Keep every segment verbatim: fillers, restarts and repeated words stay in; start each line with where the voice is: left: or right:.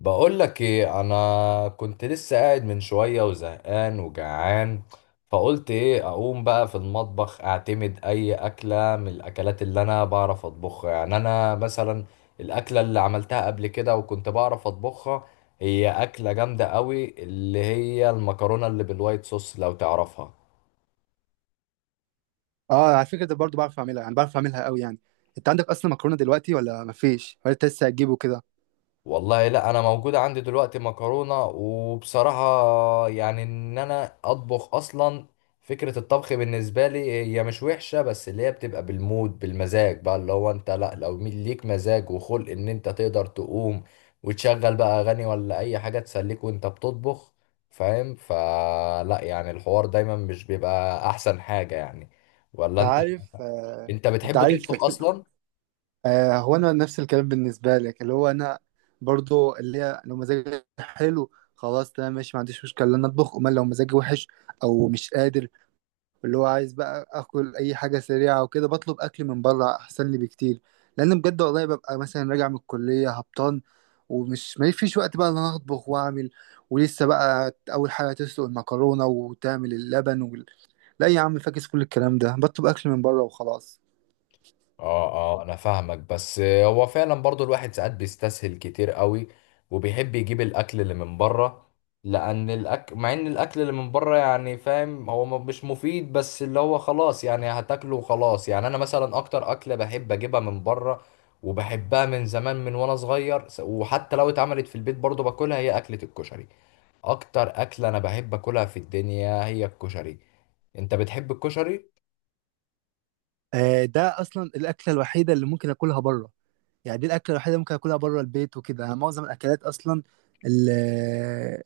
left: بقول لك ايه، انا كنت لسه قاعد من شويه وزهقان وجعان. فقلت ايه، اقوم بقى في المطبخ اعتمد اي اكله من الاكلات اللي انا بعرف اطبخها. يعني انا مثلا الاكله اللي عملتها قبل كده وكنت بعرف اطبخها هي اكله جامده قوي، اللي هي المكرونه اللي بالوايت صوص لو تعرفها.
right: اه، على فكره ده برضو بعرف اعملها، يعني بعرف اعملها قوي يعني. انت عندك اصلا مكرونه دلوقتي ولا مفيش؟ ولا انت لسه هتجيبه كده؟
left: والله لا، انا موجود عندي دلوقتي مكرونه. وبصراحه يعني ان انا اطبخ اصلا، فكره الطبخ بالنسبه لي هي مش وحشه، بس اللي هي بتبقى بالمود بالمزاج بقى. اللي هو انت لا، لو مي- ليك مزاج وخلق ان انت تقدر تقوم وتشغل بقى اغاني ولا اي حاجه تسليك وانت بتطبخ. فاهم؟ فلا يعني الحوار دايما مش بيبقى احسن حاجه يعني. ولا
right: انت
left: انت،
right: عارف آه.
left: انت
right: انت
left: بتحب
right: عارف
left: تطبخ اصلا؟
right: آه. هو انا نفس الكلام بالنسبه لك، اللي هو انا برضو اللي هي لو مزاجي حلو خلاص تمام ماشي، ما عنديش مشكله ان انا اطبخ. امال لو مزاجي وحش او مش قادر، اللي هو عايز بقى اكل اي حاجه سريعه وكده، بطلب اكل من بره احسن لي بكتير. لان بجد والله ببقى مثلا راجع من الكليه هبطان، ومش ما فيش وقت بقى ان انا اطبخ واعمل، ولسه بقى اول حاجه تسلق المكرونه وتعمل اللبن وال... لا يا عم فاكس كل الكلام ده، بطلب اكل من بره وخلاص.
left: اه، اه، انا فاهمك. بس هو فعلا برضو الواحد ساعات بيستسهل كتير قوي، وبيحب يجيب الاكل اللي من بره. لان الاكل، مع ان الاكل اللي من بره يعني فاهم هو ما- مش مفيد، بس اللي هو خلاص يعني هتاكله وخلاص. يعني انا مثلا اكتر اكله بحب اجيبها من بره وبحبها من زمان من وانا صغير، س- وحتى لو اتعملت في البيت برضو باكلها، هي اكلة الكشري. اكتر اكله انا بحب اكلها في الدنيا هي الكشري. انت بتحب الكشري؟
right: آه ده اصلا الاكله الوحيده اللي ممكن اكلها بره. يعني دي الاكله الوحيده اللي ممكن اكلها بره البيت وكده. يعني معظم الاكلات اصلا اللي,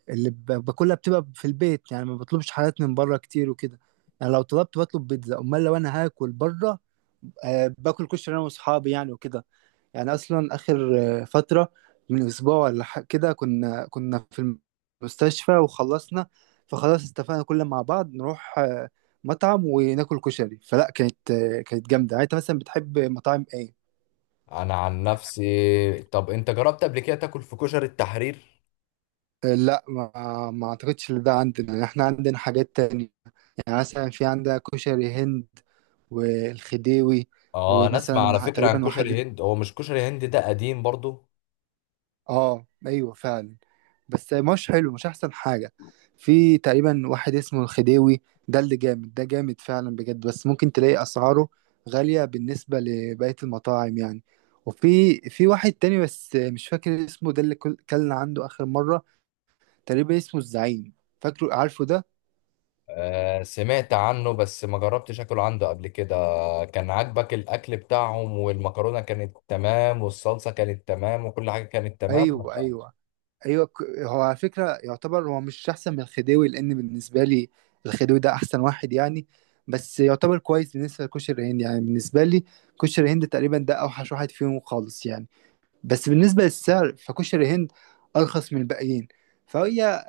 right: اللي ب- باكلها بتبقى في البيت، يعني ما بطلبش حاجات من بره كتير وكده. يعني لو طلبت بطلب بيتزا. امال لو انا هاكل بره، آه، باكل كشري انا واصحابي يعني وكده. يعني اصلا اخر آه، فتره من اسبوع ولا ح- كده، كنا كنا في المستشفى وخلصنا، فخلاص اتفقنا كلنا مع بعض نروح آه، مطعم وناكل كشري. فلا كانت، آه، كانت جامده يعني. انت مثلا بتحب مطاعم ايه؟
left: انا عن نفسي، طب انت جربت قبل كده تاكل في كشري التحرير؟
right: لا، ما ما اعتقدش ان ده عندنا، يعني احنا عندنا حاجات تانية. يعني مثلا في عندنا كشري هند والخديوي.
left: اه، انا اسمع على
right: ومثلا
left: فكرة عن
right: تقريبا
left: كشري
right: واحد.
left: هند. هو مش كشري هند ده قديم برضو؟
right: اه ايوه فعلا. بس مش حلو، مش احسن حاجة. في تقريبا واحد اسمه الخديوي، ده اللي جامد، ده جامد فعلا بجد. بس ممكن تلاقي اسعاره غالية بالنسبة لبقية المطاعم يعني. وفي في واحد تاني بس مش فاكر اسمه، ده اللي كل- كلنا عنده اخر مرة، تقريبا اسمه الزعيم. فاكره؟ عارفه ده؟
left: آه، سمعت عنه بس ما جربتش اكل عنده قبل كده. كان عاجبك الاكل بتاعهم؟ والمكرونة كانت تمام، والصلصة كانت تمام، وكل حاجة كانت تمام؟
right: ايوه ايوه. ايوه ك- هو على فكره يعتبر هو مش احسن من الخديوي، لان بالنسبه لي الخديوي ده احسن واحد يعني. بس يعتبر كويس بالنسبه لكشري الهند. يعني بالنسبه لي كشري الهند تقريبا ده اوحش واحد فيهم خالص يعني. بس بالنسبه للسعر، فكشري الهند ارخص من الباقيين. فهي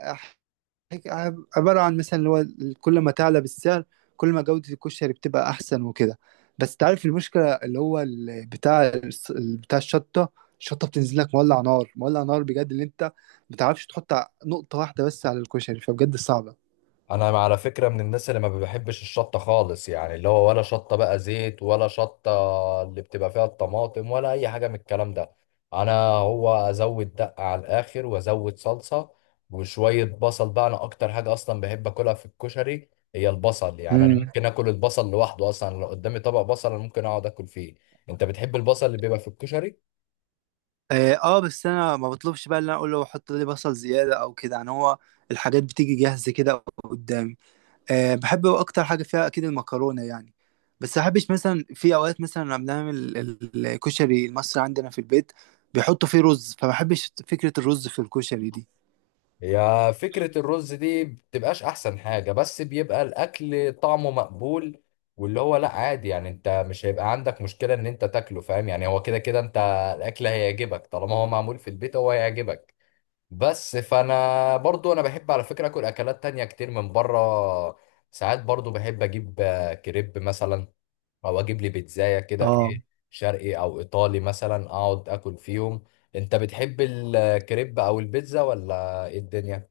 right: هيك عب- عبارة عن مثلا، اللي هو ال- كل ما تعلى بالسعر، كل ما جودة الكشري بتبقى أحسن وكده. بس تعرف المشكلة، اللي هو ال- بتاع الس- ال- بتاع الشطة، الشطة بتنزل لك مولع نار، مولع نار بجد، اللي أنت ما بتعرفش تحط ع- نقطة واحدة بس على الكشري، فبجد صعبة.
left: انا على فكره من الناس اللي ما بحبش الشطه خالص. يعني اللي هو ولا شطه بقى زيت، ولا شطه اللي بتبقى فيها الطماطم، ولا اي حاجه من الكلام ده. انا هو ازود دقه على الاخر، وازود صلصه وشويه بصل بقى. انا اكتر حاجه اصلا بحب اكلها في الكشري هي البصل. يعني انا
right: مم.
left: ممكن اكل البصل لوحده اصلا. لو قدامي طبق بصل انا ممكن اقعد اكل فيه. انت بتحب البصل اللي بيبقى في الكشري؟
right: آه, آه بس أنا ما بطلبش بقى اللي أنا أقول له حط لي بصل زيادة أو كده، يعني هو الحاجات بتيجي جاهزة كده قدامي. أه بحب اكتر حاجه فيها اكيد المكرونه يعني. بس احبش مثلا، في اوقات مثلا لما بنعمل ال- الكشري المصري عندنا في البيت، بيحطوا فيه رز، فما بحبش فكره الرز في الكشري.
left: يا فكرة الرز دي بتبقاش أحسن حاجة، بس بيبقى الأكل طعمه مقبول. واللي هو لأ، عادي يعني. أنت مش هيبقى عندك مشكلة إن أنت تاكله. فاهم يعني؟ هو كده كده أنت الأكل هيعجبك. طالما هو معمول في البيت هو هيعجبك. بس فأنا برضو أنا بحب على فكرة أكل أكلات تانية كتير من بره. ساعات برضو بحب أجيب آه، كريب مثلا، أو أجيب لي بيتزاية كده،
right: دي
left: إيه شرقي أو إيطالي مثلا، أقعد أكل فيهم. أنت بتحب الكريب أو البيتزا ولا إيه الدنيا؟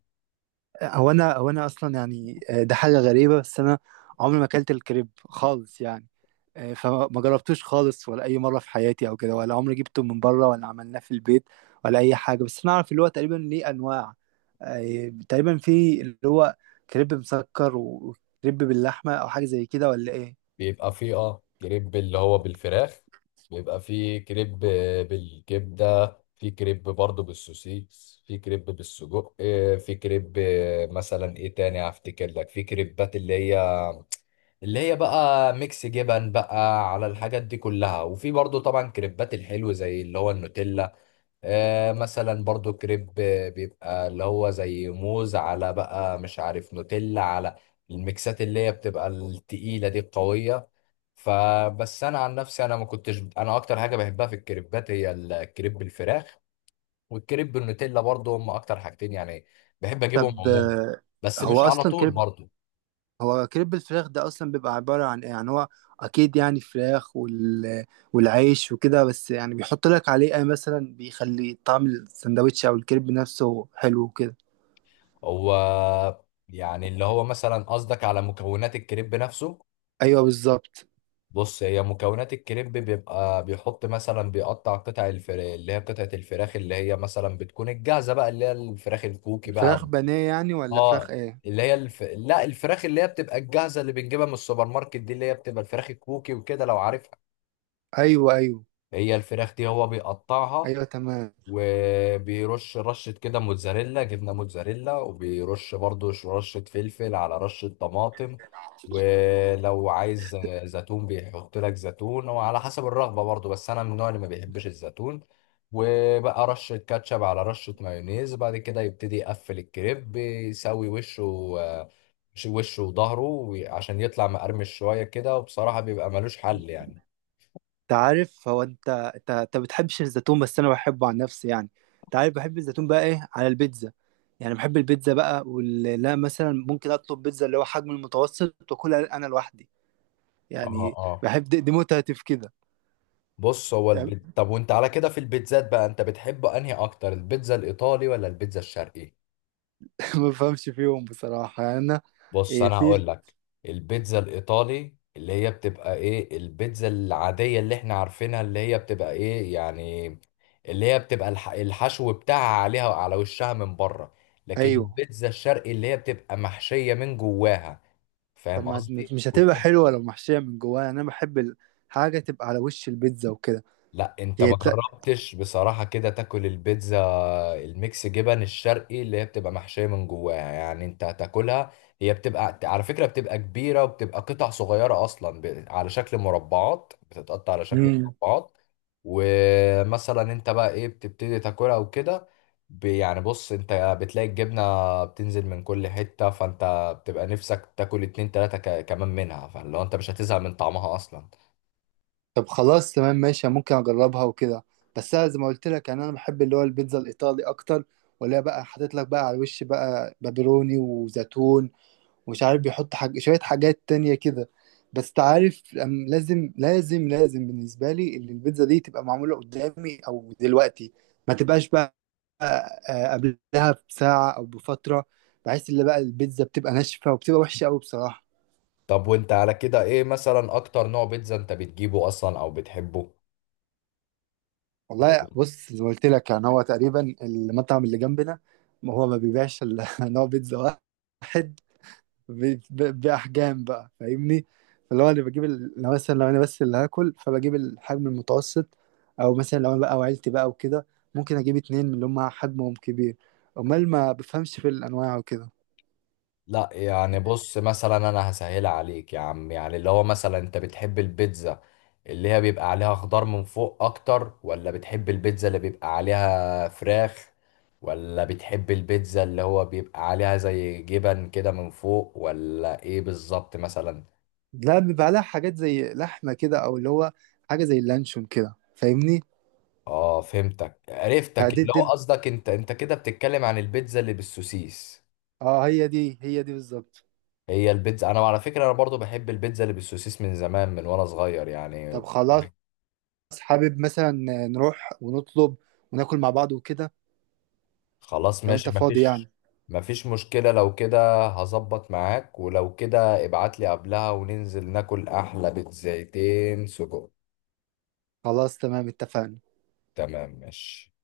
right: هو انا هو انا اصلا يعني، آه، ده حاجه غريبه بس انا عمري ما اكلت الكريب خالص يعني. آه، فما جربتوش خالص، ولا اي مره في حياتي او كده، ولا عمري جبته من بره، ولا عملناه في البيت، ولا اي حاجه. بس انا اعرف اللي هو تقريبا ليه انواع. آه، تقريبا في اللي هو كريب مسكر وكريب باللحمه او حاجه زي كده، ولا ايه؟
left: بيبقى فيه اه كريب اللي هو بالفراخ. بيبقى فيه كريب آه، بالكبدة، في كريب برضه بالسوسيس، في كريب بالسجق، آه، في كريب، آه، مثلا ايه تاني هفتكر لك، في كريبات اللي هي اللي هي بقى ميكس جبن بقى على الحاجات دي كلها. وفي برضه طبعا كريبات الحلو زي اللي هو النوتيلا. آه مثلا برضه كريب، آه، بيبقى اللي هو زي موز على بقى مش عارف نوتيلا على الميكسات اللي هي بتبقى التقيلة دي القوية. فبس انا عن نفسي، انا ما كنتش، انا اكتر حاجه بحبها في الكريبات هي الكريب بالفراخ والكريب بالنوتيلا. برضو هم اكتر حاجتين يعني بحب اجيبهم
right: طب
left: عموما،
right: آه،
left: بس
right: هو
left: مش على
right: اصلا
left: طول
right: كريب،
left: برضو.
right: هو كريب الفراخ ده اصلا بيبقى عبارة عن ايه يعني؟ هو اكيد يعني فراخ وال... والعيش وكده، بس يعني بيحط لك عليه ايه مثلا بيخلي طعم السندوتش او الكريب نفسه حلو وكده.
left: هو يعني اللي هو مثلا قصدك على مكونات الكريب نفسه؟
right: ايوه بالظبط.
left: بص، هي مكونات الكريب بيبقى بيحط مثلا، بيقطع قطع الفراخ اللي هي قطعة الفراخ اللي هي مثلا بتكون الجاهزة بقى، اللي هي الفراخ الكوكي
right: فراخ
left: بقى.
right: بانيه يعني، ولا فراخ
left: اه،
right: ايه؟
left: اللي هي الف... لا، الفراخ اللي هي بتبقى الجاهزه اللي بنجيبها من السوبر ماركت دي، اللي هي بتبقى الفراخ الكوكي وكده لو عارفها.
right: ايوه ايوه
left: هي الفراخ دي هو بيقطعها،
right: ايوه تمام.
left: وبيرش رشة كده موتزاريلا، جبنة موتزاريلا، وبيرش برضو ش- رشة فلفل على رشة طماطم. ولو عايز زيتون بيحط لك زيتون، وعلى حسب الرغبة برضو، بس أنا من النوع اللي ما بيحبش الزيتون. وبقى رشة كاتشب على رشة مايونيز، بعد كده يبتدي يقفل الكريب، بيسوي وشه آه، وشه وظهره عشان يطلع مقرمش شوية كده، وبصراحة بيبقى ملوش حل يعني.
right: انت عارف، هو انت انت انت بتحبش الزيتون بس انا بحبه عن نفسي يعني. انت عارف، بحب الزيتون بقى ايه على البيتزا. يعني بحب البيتزا بقى، ولا مثلا ممكن اطلب بيتزا اللي هو حجم المتوسط واكلها انا لوحدي. يعني
left: اه،
right: بحب دي, دي متعتي في كده.
left: بص هو
right: تمام؟
left: البيت. طب وانت على كده في البيتزات بقى، انت بتحب انهي اكتر، البيتزا الايطالي ولا البيتزا الشرقي؟
right: ما بفهمش فيهم بصراحة يعني أنا.
left: بص
right: إيه
left: انا
right: في؟
left: هقول لك، البيتزا الايطالي اللي هي بتبقى ايه البيتزا العادية اللي احنا عارفينها، اللي هي بتبقى ايه يعني، اللي هي بتبقى الح... الحشو بتاعها عليها على وشها من بره. لكن
right: أيوه.
left: البيتزا الشرقي اللي هي بتبقى محشية من جواها.
right: طب
left: فاهم
right: ما
left: قصدي؟
right: مش هتبقى حلوة لو محشية من جواها؟ يعني أنا بحب الحاجة تبقى على وش البيتزا وكده.
left: لا انت
right: هي
left: ما
right: ت...
left: جربتش بصراحة كده تاكل البيتزا الميكس جبن الشرقي اللي هي بتبقى محشية من جواها يعني. انت هتاكلها، هي بتبقى على فكرة بتبقى كبيرة، وبتبقى قطع صغيرة اصلا، ب... على شكل مربعات، بتتقطع على شكل
right: مم.
left: مربعات. ومثلا انت بقى ايه بتبتدي تاكلها وكده، ب... يعني بص انت بتلاقي الجبنة بتنزل من كل حتة، فانت بتبقى نفسك تاكل اتنين تلاتة ك... كمان منها، فلو انت مش هتزهق من طعمها اصلا.
right: طب خلاص تمام ماشي، ممكن أجربها وكده. بس أنا زي ما قلت لك، يعني أنا بحب اللي هو البيتزا الإيطالي أكتر، ولا بقى حاطط لك بقى على الوش بقى بابروني وزيتون، ومش عارف بيحط حاج... شوية حاجات تانية كده. بس تعرف، أم- لازم لازم لازم بالنسبة لي اللي البيتزا دي تبقى معمولة قدامي أو دلوقتي، ما تبقاش بقى آه، قبلها بساعة أو بفترة، بحيث اللي بقى البيتزا بتبقى ناشفة وبتبقى وحشة أوي بصراحة.
left: طب وانت على كده ايه مثلا اكتر نوع بيتزا انت بتجيبه اصلا او بتحبه؟
right: والله
left: ولا-
right: بص زي ما قلت لك، يعني هو تقريبا المطعم اللي جنبنا هو ما بيبيعش إلا نوع بيتزا واحد، ب- ب- باحجام بقى فاهمني. اللي هو انا بجيب ال- لو مثلا لو انا بس اللي هاكل، فبجيب الحجم المتوسط. او مثلا لو انا بقى وعيلتي بقى وكده، ممكن اجيب اتنين من اللي هم حجمهم كبير. امال ما بفهمش في الانواع وكده.
left: لا يعني، بص مثلا انا هسهلها عليك يا عم. يعني اللي هو مثلا انت بتحب البيتزا اللي هي بيبقى عليها خضار من فوق اكتر، ولا بتحب البيتزا اللي بيبقى عليها فراخ، ولا بتحب البيتزا اللي هو بيبقى عليها زي جبن كده من فوق، ولا ايه بالظبط مثلا؟
right: لا، بيبقى لها حاجات زي لحمه كده، او اللي هو حاجه زي اللانشون كده، فاهمني؟
left: اه، فهمتك، عرفتك،
right: فدي
left: اللي
right: دي
left: هو قصدك انت انت كده بتتكلم عن البيتزا اللي بالسوسيس.
right: اه هي دي هي دي بالظبط.
left: هي البيتزا، انا على فكره انا برضو بحب البيتزا اللي بالسوسيس من زمان من وانا صغير يعني.
right: طب خلاص، حابب مثلا نروح ونطلب وناكل مع بعض وكده،
left: خلاص،
right: لو انت
left: ماشي،
right: فاضي
left: مفيش
right: يعني؟
left: مفيش مشكله لو كده. هظبط معاك، ولو كده ابعت لي قبلها وننزل ناكل احلى بيتزايتين سجق.
right: خلاص تمام اتفقنا.
left: تمام، ماشي.